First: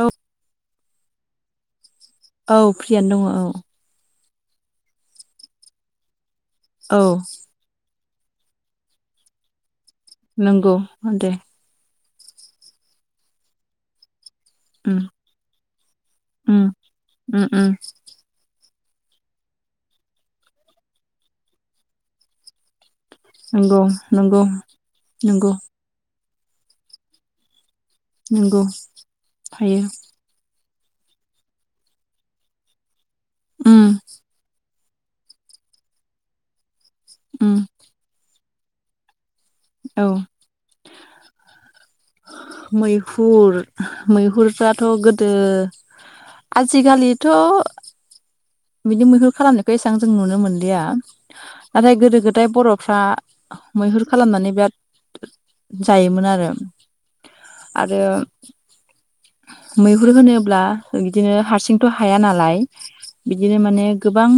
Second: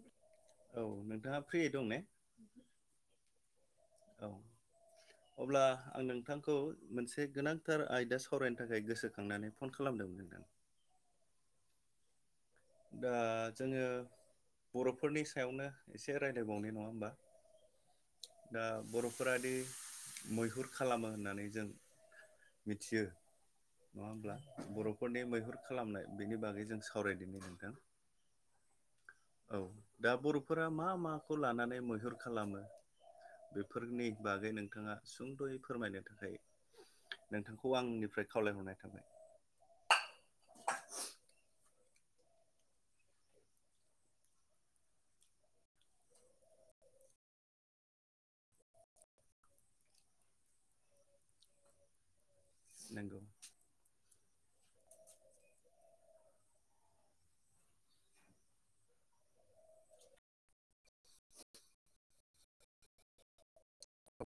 औ औ नोंथाङा फ्रि दं ने? औ फ्रियानो दङ औ। औ अब्ला आं नोंथांखौ औ मोनसे गोनां थार आयदा सावरायनो थाखाय गोसोखांनानै फन खालामदोंमोन। नोंथां नोंगौ दे। दा जोङो उम बर'फोरनि सायावनो एसे उम रायलायबावनाय नङा होमबा? उम उम दा बर'फोरादि मैहुर खालामो होननानै जों मिथियो नंगौ नङा होमब्ला नंगौ बर'फोरनि नंगौ मैहुर खालामनाय बेनि बागै जों सावरायदोनि नोंथां नंगौ औ हायो दा बर' फोरा मा माखौ लानानै मैहुर खालामो उम बेफोरनि बागै नोंथाङा सुंद'यै फोरमायनो थाखाय उम नोंथांखौ आंनिफ्राय खावलायहरनाय थाबाय। औ। मैहुर मैहुरफ्राथ' गोदो आजिखालिथ' बिदि मैहुर खालामनायखौ एसेबां जों नुनो मोनलिया नाथाय गोदो गोदाय बर'फ्रा नंगौ मैहुर खालामनानै बिराद जायोमोन आरो। आरो मैहुर होनोब्ला बिदिनो हारसिंथ' हाया नालाय। बिदिनो माने गोबां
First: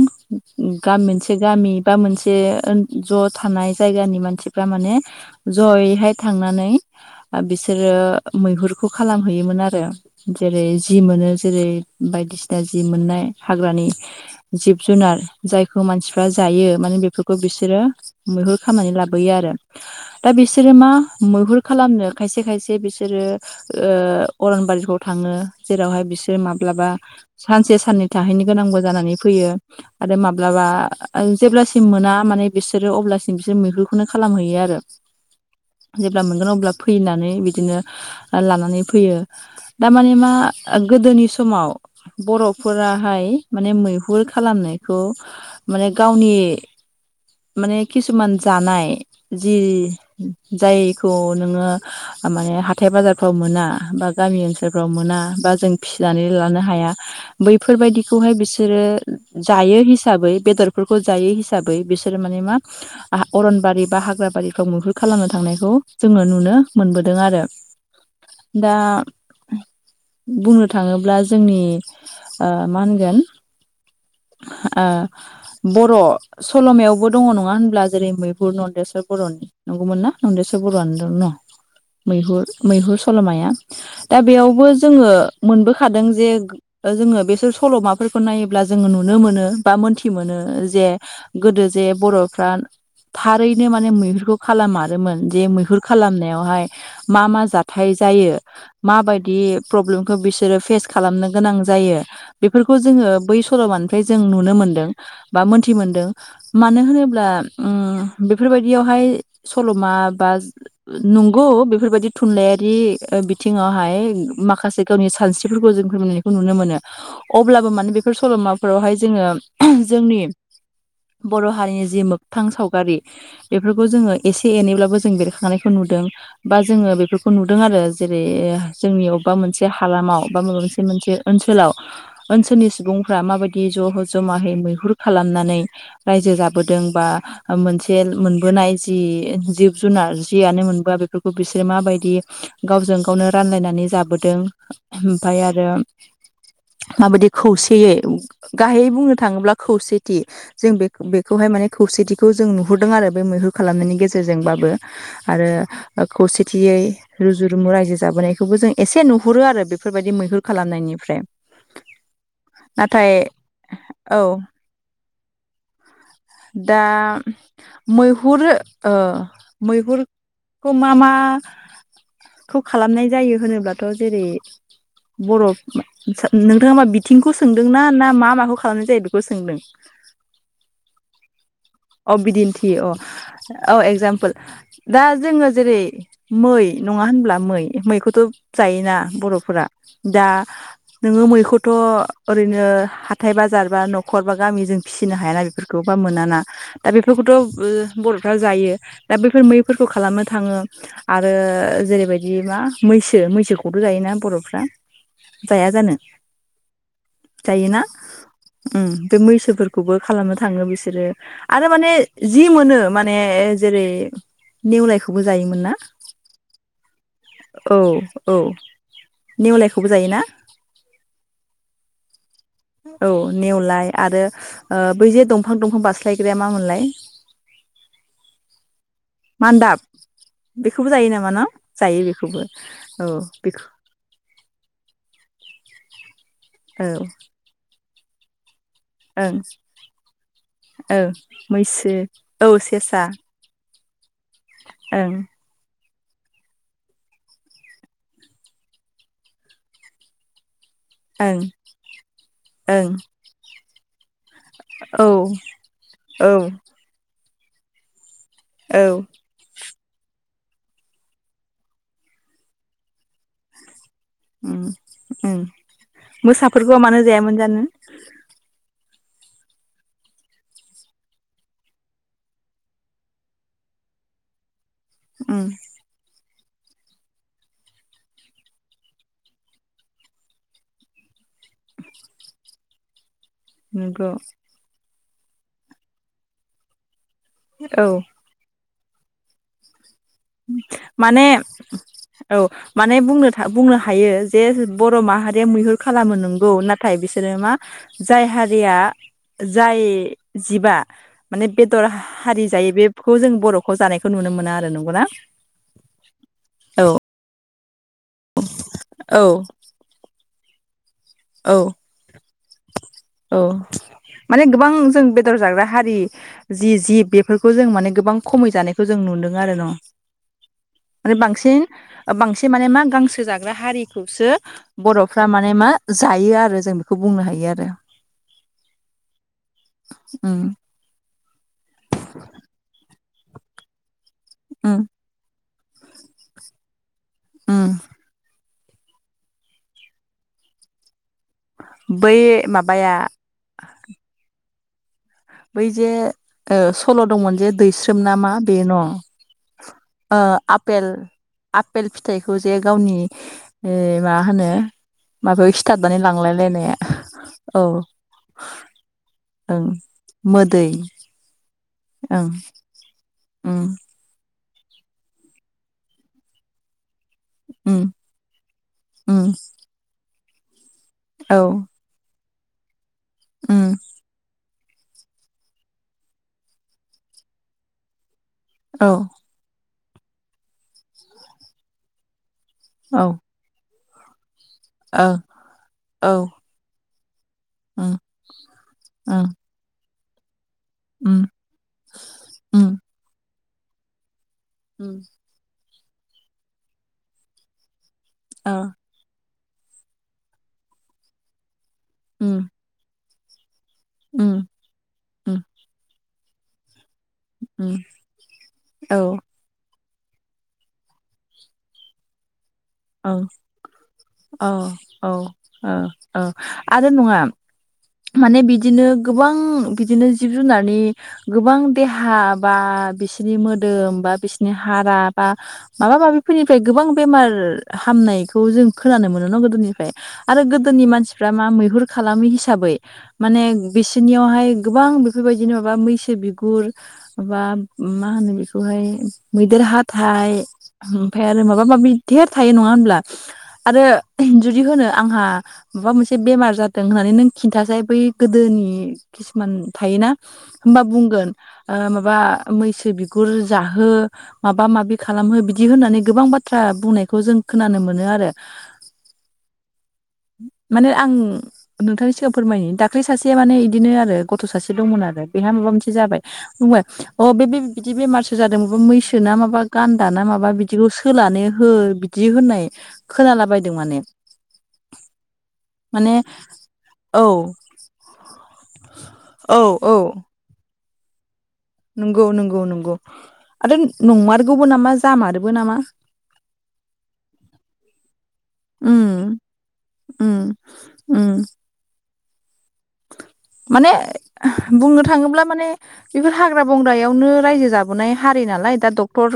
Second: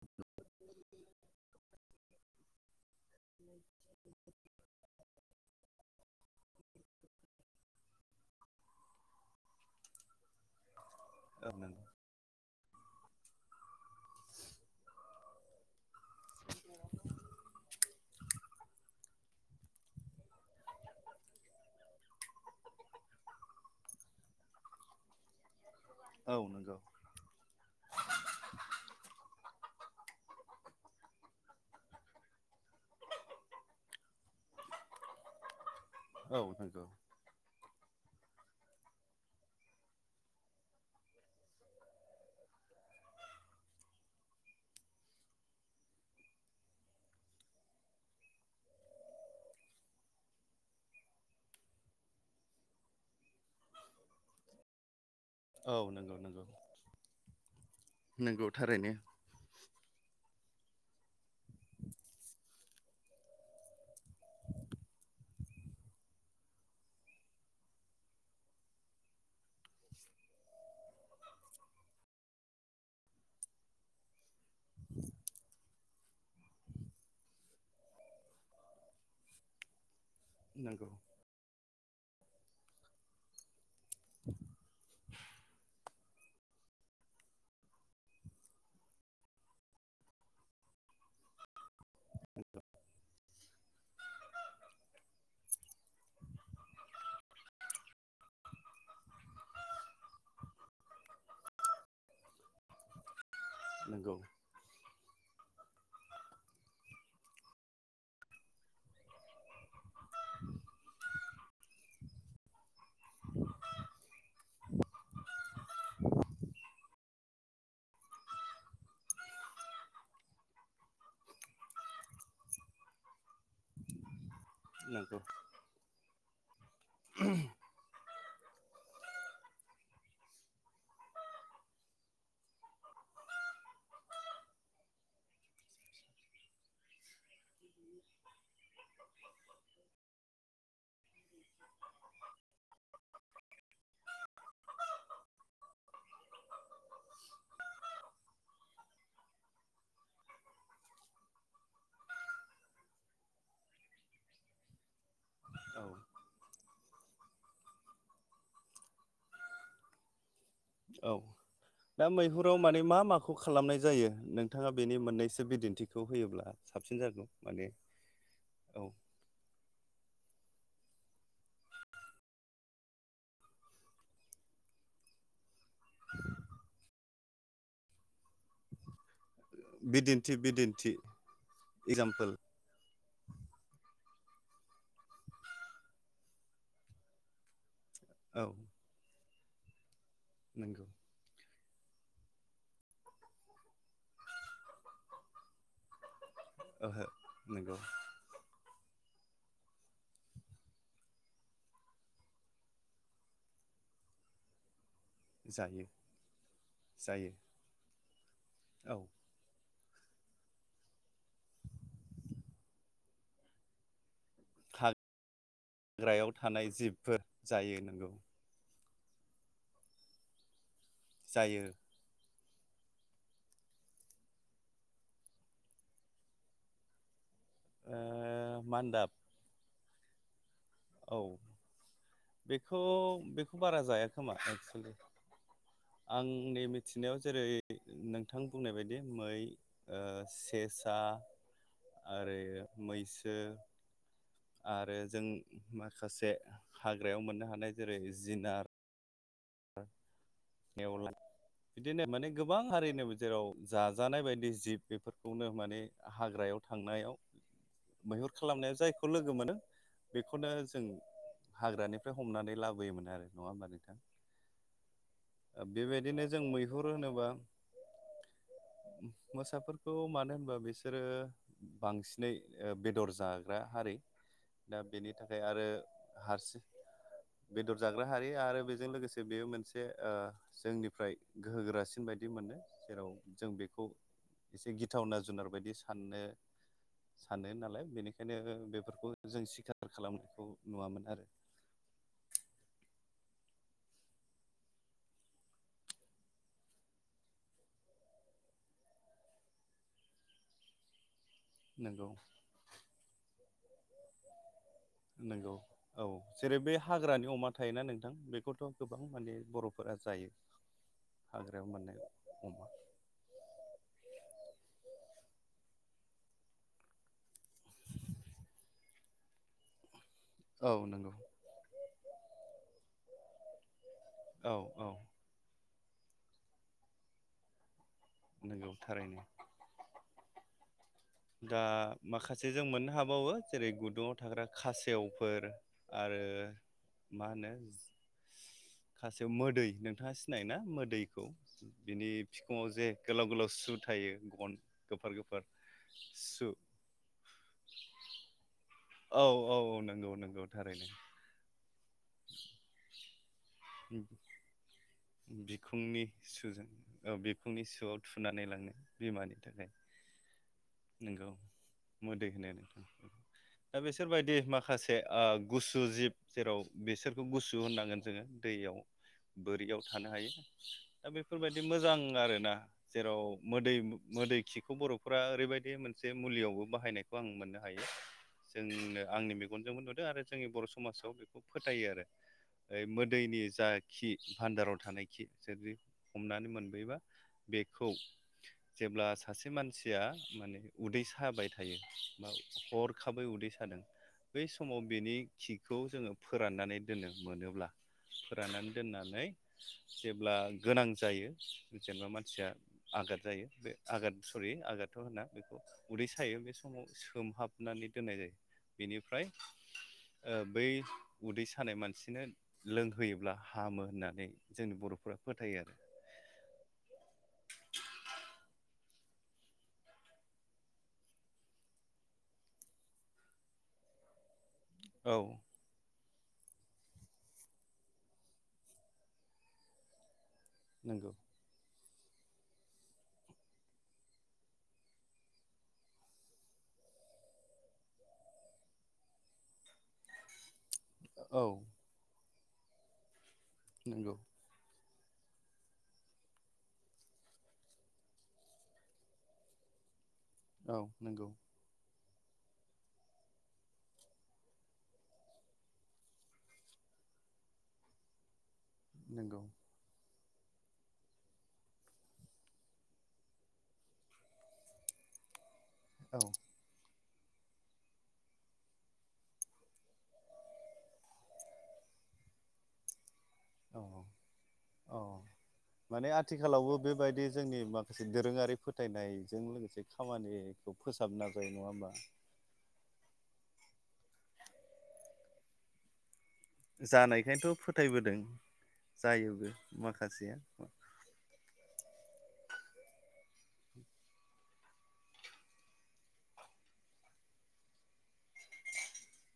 गाम मोनसे गामि बा मोनसे ज' थानाय। जायगानि मानसिफ्रा माने जयैहाय थांनानै बिसोरो मैहुरखौ खालामहैयोमोन आरो। जेरै जि मोनो औ जेरै नंगौ बायदिसिना जि मोननाय। हाग्रानि जिब जुनार जायखौ मानसिफ्रा जायो माने बेफोर खौ बिसोरो मैहुर खामनानै लाबोयो आरो। दा बिसोरो मा मैहुर खालामनो खायसे खायसे बिस सोरो उह अरनबारिफ्राव थाङो जेरावहाय औ बिसोर नंगौ माब्लाबा सानसे साननै थाहैनो गोनांबो जानानै फैयो। आरो माब्लाबा जेब्लासिम मोना माने बिसोरो अब्लासिम बिसोर मैहुरखौनो खालामहैयो आरो। [unintelligible] जेब्ला मोनगोन औ अब्ला नंगौ फैनानै बिदिनो लानानै फैयो दा माने मा गोदोनि समाव बर'फोरा हाय माने मैहुर खालामनायखौ माने गावनि माने किसुमान जानाय जि जायखौ नोङो माने हाथाय बाजारफ्राव मोना बा गामि ओनसोलफ्राव मोना। बा जों औ नंगौ फिसिनानै नंगौ लानो हाया बैफोरबायदिखौहाय नंगौ बिसोरो थारैनो जायो हिसाबै बेदरफोरखौ जायो हिसाबै बिसोरो माने मा आ-अरनबारि बा हाग्रा बारिफ्राव मैहुर खालामनो थांनायखौ जोङो नुनो मोनबोदों आरो। [inaudible] दा बुंनो थाङोब्ला जोंनि उह मा होनगोन ओ बर' सल'मायावबो दङ नङा होनब्ला जेरै मैहुर नन्देस्वर बर'नि। नंगौमोन ना नन्देसर नंगौ बर'आनो दं न' मैहुर मैहुर सल'माया। दा बेयावबो जोङो मोनबोखादों जे उह जोङो बेसोर सल'माफोरखौ नायोब्ला जोङो नुनो मोनो बा मोनथि मोनो जे गोदो जे बर'फ्रा थारैनो माने मैहुरखौ खालामारोमोन जे मैहुर खालामनायावहाय मा मा जाथाय जायो माबायदि प्रब्लेमखौ बिसोरो फेस खालामनो गोनां जायो बेफोरखौ जोङो बै सल'मानिफ्राय नंगौ जों नुनो मोनदों बा मोनथि मोन्दों। मानो होनोब्ला उम बेफोरबायदियावहाय सल'मा बा नंगौ बेफोरबायदि थुनलाइारि बिथिङावहाय माखासे गावनि सानस्रिफोरखौ जों फोर नुनो मोनो अब्लाबो माने बेफोर सल'माफोरावहाय जोङो जोंनि बर' हारिनि जि मोगथां सावगारि बेफोरखौ जोङो एसे एनैब्लाबो जों नंगौ बेरखांनायखौ नुदों बा जोङो बेफोरखौ नुदों आरो जेरै जोंनि अबेबा मोनसे हालामाव बा माबा मोनसे मोनसे ओनसोलाव ओनसोलनि सुबुंफ्रा माबायदि ज'- जमायै मैहुर खालामनानै रायजो जाबोदों बा मोनसे मोनबोनाय जि जिब जुनार जियानो मोनबोआ बेफोरखौ बिसोरो माबायदि गावजों गावनो रानलायनानै जाबोदों ओमफाय आरो माबायदि खौसेयै गाहायै बुंनो थाङोब्ला खौसेथि जों बे बेखौहाय माने खौसेथिखौ जों नुहुरदों आरो बे मैहुर खालामनायनि गेजेरजोंबाबो आरो औ खौसेथियै रुजु रुमु रायजो जाबोनायखौबो जों एसे नुहुरो आरो बेफोरबायदि मैहुर खालामनायनिफ्राय औ दा मैहुराव माने मा नाथाय माखौ खालामनाय जायो औ नोंथाङा बेनि मोननैसो बिदिन बेखौ होयोब्ला दा साबसिन जागौ माने मैहुर औ मैहुरखौ मा मा खौ खालामनाय जायो होनोब्लाथ' जेरै बर' नोंथाङा मा बिथिंखौ सोंदों ना ना मा माखौ खालामनाय जायो बेखौ सोंदों बिदिन्थि बिदिन्थि अ एगजामपोल बिदिन्थियो औ औ एक्जामपोल दा जोङो जेरै मै नङा होनब्ला मै मैखौ थ' औ जायोना बर'फोरा दा नंगौ नोङो मैखौथ' ओरैनो हाथाय बाजार बा नखर बा गामिजों फिसिनो हायाना बेफोरखौबा मोनाना दा ओहो बेफोरखौथ' ओ नंगौ बर'फ्रा जायो दा बैफोर मैफोरखौ खालामनो थाङो आरो जेरैबायदि मा मैसो मैसोखौथ' जायोना बर'फ्रा जाया जायो जानो जायो जायोना ओ औ बे मैसोफोर खौबो खालामनो थाङो बिसोरो आरो माने जि मोनो माने जेरै नेवलायखौबो जायोमोन ना हाग्रायाव थानाय जिबफोर औ जायो नंगौ औ नेवलायखौबो जायोना जायो औ नेवलाय आरो ओ बै जे दंफां दंफां बास्ला यग्राया मामोनलाय? ओ मान्दाब मान्दाब बेखौबो जायो औ नामा ना जायो बेखौबो बेखौ औ बेखौ [unintelligible] आंनि औ मिथिनायाव जेरै नोंथां बुंनाय बाय दि मै ओं ओ सेसा ओं मैसो आरो औ सेसा मैसो आरो ओं जों माखासे हाग्रायाव मोननो हानाय जेरै जिनार नेवलाय ओं बिदिनो माने गोबां ओं हारिनो जेराव जाजानाय बायदि बे जिब बेफोरखौनो औ माने औ हाग्रायाव थांनायाव मैहुर खालामनायाव औ जायखौ लोगो मोनो बेखौनो जों हाग्रानिफ्राय हमनानै लाबोयोमोन आरो नङा होमबा नोंथां [inaudible] ओ बेबायदिनो जों मोसाफोरखौ मैहुर मानो होनोबा जायामोन जानो मोसाफोरखौ मानो होनबा बिसोरो बांसिनै ओ बेदर जाग्रा हारि दा बेनि थाखाय उम आरो हारसि बेदर जाग्रा हारि आरो बेजों लोगोसे जे बेयो मोनसे ओ जोंनिफ्राय गोहो गोरासिन बायदि मोनो जेराव जों बेखौ नंगौ एसे गिथावना जुनार बायदि साननो सानो नालाय औ बेनिखा यनो बेफोरखौ जों सिखार खालामनो माने औ माने बुंनो थां बुंनो हायो जे बर' माहारिया मैहुर खालामो नोंगौ ना थाय बिसोरो मा जाय हारिया जाय जिबा माने बेदर नंगौ हारि जायो बेखौ जों बर'खौ जानायखौ नुनो मोनो आरो नंगौना नोंगौ औ जेरै बे औ हाग्रानि अमा थायोना नोंथां बेखौथ' गोबां औ माने बर' फोरा जायो औ हाग्रायाव मोननाय अमा औ माने गोबां जों बेदर जाग्रा हारि जि जिब बेफोरखौ जों माने गोबां खमै जानायखौ जों नुदों आरो न' औ नंगौ आरो बांसिन बांसिन माने मा गांसो जाग्रा हारिखौसो औ औ बर' फोरा माने मा जायो आरो जों बेखौ बुंनो हायो आरो नोंगौ थारैनो ओ दा माखासे जों मोननो हाबावो जेरै गुदुङाव थाग्रा उम खासेवफोर आरो मा होनो उम खासेव मोदै नोंथाङा सिनायो ना मोदैखौ बिनि बै फिखुङाव जे माबाया गोलाव गोलाव सु थायो गन गोफार गोफार बै जे सु ओ सल' दंमोन जे दैस्रोम ना मा बे न' औ औ औ नोंगौ नोंगौ थारैनो आफपेल फिथाइखौ जे गावनि ओ मा होनो माबायाव खिथाबनानै बिखुंनि सुजों लांलायलायनाया ओ औ बिखुंनि सुआव थुनानै लांनाय ओं मोदै नोंगौ ओं मोदै होनो नोंथां उम दा बिसोरबायदि मा खासे ओ गुसु जिब जेराव बेसोर बेखौ गुसु उम होननांगोन जोङो दैयाव उम बोरियाव थानो हायो दा औ बेफोरबायदि मोजां आरोना जेराव उम मोदै मोदै खिखौ बर'फोरा ओरैबायदि बे मोनसे मुलियावबो बाहायनायखौ आं मोननो हायो औ जोंनो आंनि मेगनजोंबो नुदों आरो जोंनि बर' समाजाव बेखौ फोथायो आरो ओ औ मोदैनि जा खि भान्दाराव थानायखि जुदि ओ औ हमनानै मोनबोबा बेखौ उम जेब्ला ओं सासे सासे मानसिया माने उदै उम साबाय थायो बा उम हरखाबै उदै सादों बै समाव उम बेनि खिखौ जोङो फोराननानै दोननो मोनोब्ला ओ फोराननानै दोननानै जेब्ला गोनां जायो जेनेबा उम मानसिया आघाद जायो बे आघाद उम सरि आघादथ' होनना उम बेखौ उदै सायो बे समाव उम सोमहाबनानै दोननाय जायो औ बेनिफ्राय ओ बै उदै सानाय मानसिनो ओं लोंहोयोब्ला हामो होननानै जोंनि बर'फोरा फोथायो आरो। ओं आरो नङा माने बिदिनो गोबां बिदिनो जिब जुनारनि गोबां देहा बा बिसिनि मोदोम बा बिस बि हारा औ बा माबा माबिफोरनिफ्राय गोबां बेमार हामनायखौ जों खोनानो मोनो न गोदोनिफ्राय आरो गोदोनि नंगौ मानसिफ्रा मा मैहुर खालामि हिसाबै माने बिसोरनियावहाय गोबां बेफोरबायदिनो माबा मैसो बिगुर माबा मा होनो बेखौहाय मैदेर हाथाइ ओमफ्राय आरो औ माबा माबि धेर थायो नङा होनब्ला आरो नंगौ जुदि होनो आंहा माबा मोनसे बेमार जादों होननानै नों खिन्थासै बै गोदोनि किसुमान थायोना औ होनोमबा नंगौ बुंगोन ओ माबा मैसो बिगुर जाहो माबा माबि खालामहो बिदि होननानै गोबां बाथ्रा बुंनायखौ जों खोनानो मोनो आरो। नोंगौ। माने आं नोंथांनि सिगाङांव फोरमायनो दाख्लै सासेया माने बिदिनो आरो गथ' सासे दंमोन आरो बेहा माबा मोनसे औ जाबाय बुंबाय अ बे बिदि बेमारसो जादों मा मैसो ना माबा गान्दा ना माबा बिदिखौ सोलानो हो दि होननाय खोनालाबायदों औ माने औ। माने आथिखालावबो बेबायदि औ जोंनि माखासे दोरोङारि फोथायनायजों औ लोगोसे औ खामानि बेखौ फोसाबना जायो नङा होमबा नंगौ नंगौ नंगौ आरो नंमारगौबो नामा जामारोबो नामा। जानायखायनोथ' फोथायबोदों उम जायोबो माखासेया। ओ। माने बुंनो थाङोब्ला माने बेफोर हाग्रा बंग्रायावनो रायजो जाबोनाय हारि नालाय दा डक्टर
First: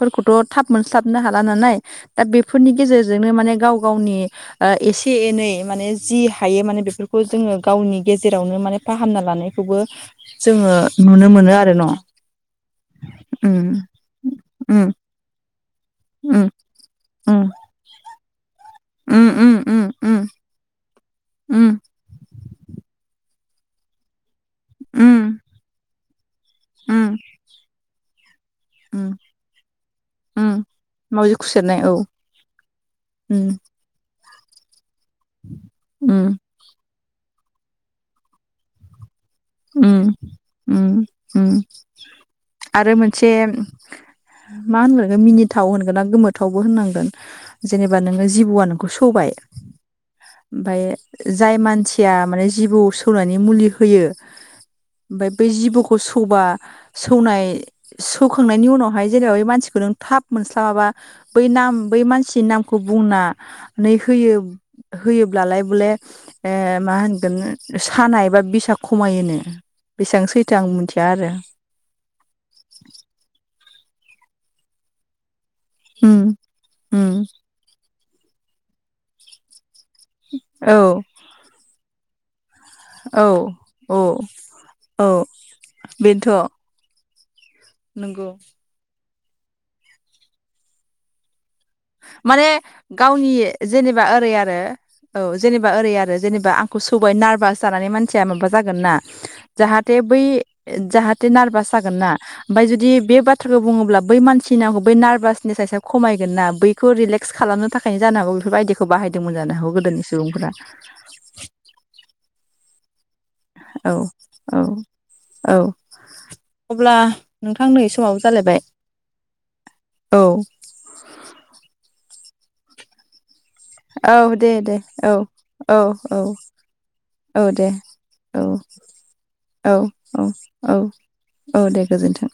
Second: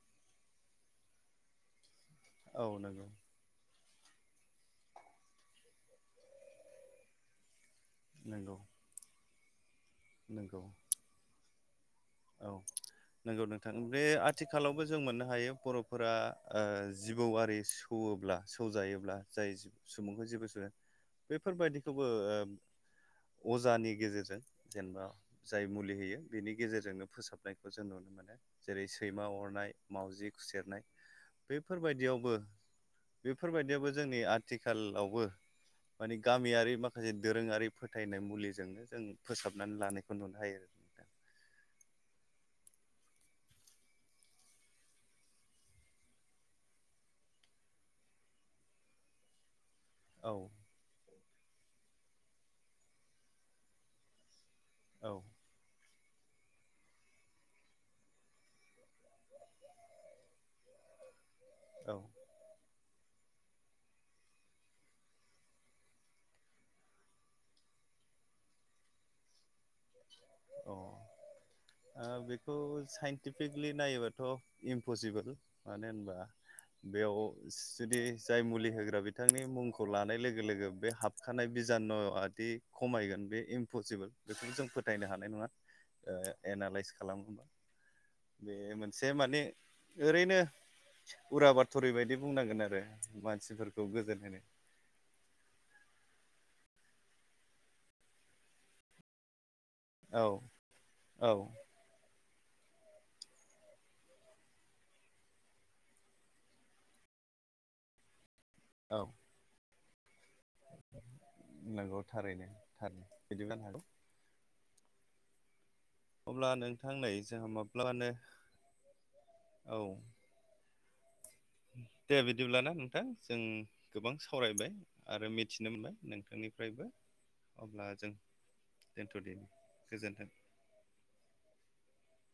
फोरखौथ' थाब मोनस्लाबनो हाला नालाय दा औ बेफोरनि नंगौ गेजेरजोंनो माने गाव गावनि ओ एसे एनै माने जि हायो माने बेफोरखौ जोङो गावनि नंगौ गेजेरावनो माने फाहामना लानायखौबो नंगौ जोङो नुनो मोनो आरो न'। औ नंगौ उम नोंथां बे आथिखालावबो उम जों मोननो हायो बर'फोरा ओ उम जिबौआरि सौवोला सौजायोब्ला उम जाय उम जि उम उम सुबुंखौ जेबो साया उम उम बेफोरबायदिखौबो अजानि गेजेरजों जेनेबा उम जाय मुलि होयो बेनि उम गेजेरजोंनो फोसाबनायखौ जों नुनो मोनो जेरै उम सैमा अरनाय मावजि उम खुसेरनाय मावजि खुसेरनाय औ बेफोरबायदियावबो उम बेफोरबायदियावबो जोंनि आ थिखालावबो माने उम गामियारि माखासे दोरोङारि फोथायनाय मुलिजोंनो जों फोसाबनानै उम लानायखौ नुनो हायो आरो उम नोंथां उम आरो मोनसे मा होनगोन मिनिथाव होनगोना गोमोथावबो होननांगोन जेनेबा नोङो जिबौआ नोंखौ सौबाय औ ओमफ्राय जाय मानसिया माने जिबौ सौनानै मुलि होयो ओमफ्राय औ बै जिबौखौ सौबा सौनाय सौखांनायनि उनावहाय जेरै मानसिखौ नों थाब मोनस्लाबाबा बै नाम औ बै मानसिनि नामखौ बुंनानै होयो होयोब्लालाय बले ओ मा होनगोन सानाय एबा बिसा खमायोनो बेसेबां सैथो आं अ मिथिया आरो ओ बेखौ साइन्टिफिकलि नायोबाथ' इमपसिबोल मानो होनबा उम बेयाव उम जुदि जाय मुलि होग्रा बे बिथांनि मुंखौ लानाय लोगो लोगो औ बे हाबखानाय बिजानु आदि खमायगोन औ बे औ इमपसिबोल बेखौबो जों औ फोथायनो हानाय नङा ओ बेनोथ' एनालइस खालामोबा नंगौ बे मोनसे माने ओरैनो उरा बाथरिबायायदि माने बुंनांगोन आरो गावनि मानसिफोरखौ जेनेबा गोजोन ओरै होनो आरो औ जेनेबा ओरै आरो जेनेबा आंखौ सौबाय नारभास जानानै मानसिया माबा जागोन ना जाहा ते बै औ जाहाथे औ नारभास जागोन ना ओमफफ्राय जुदि बे बाथ्राखौ बुङोब्ला बै मानसिनि आंखौ बै नार्भासनेसस खमगोन ना बै बेखौ रिलेक्स खालामनो थाखायनो जानो हागौ बेफोरबायायदिखौ औ बाहायदोंमोन जानो हागौ गोदोनि सुबुंफोरा होननांगौ थारैनो थारनो औ औ औ अब्ला नोंथां नै जोंहा नोंथां नै माब्लाबानो समाव जालायबाय औ दे बिदिब्लाना नोंथां जों गोबां औ दे सावरायबाय दे औ आरो मिथिनो औ मोनबाय औ नोंथांनिफ्रायबो औ दे अब्ला जों औ दोनथ'दिनि औ औ गोजोन्थों। औ औ दे गोजोन्थों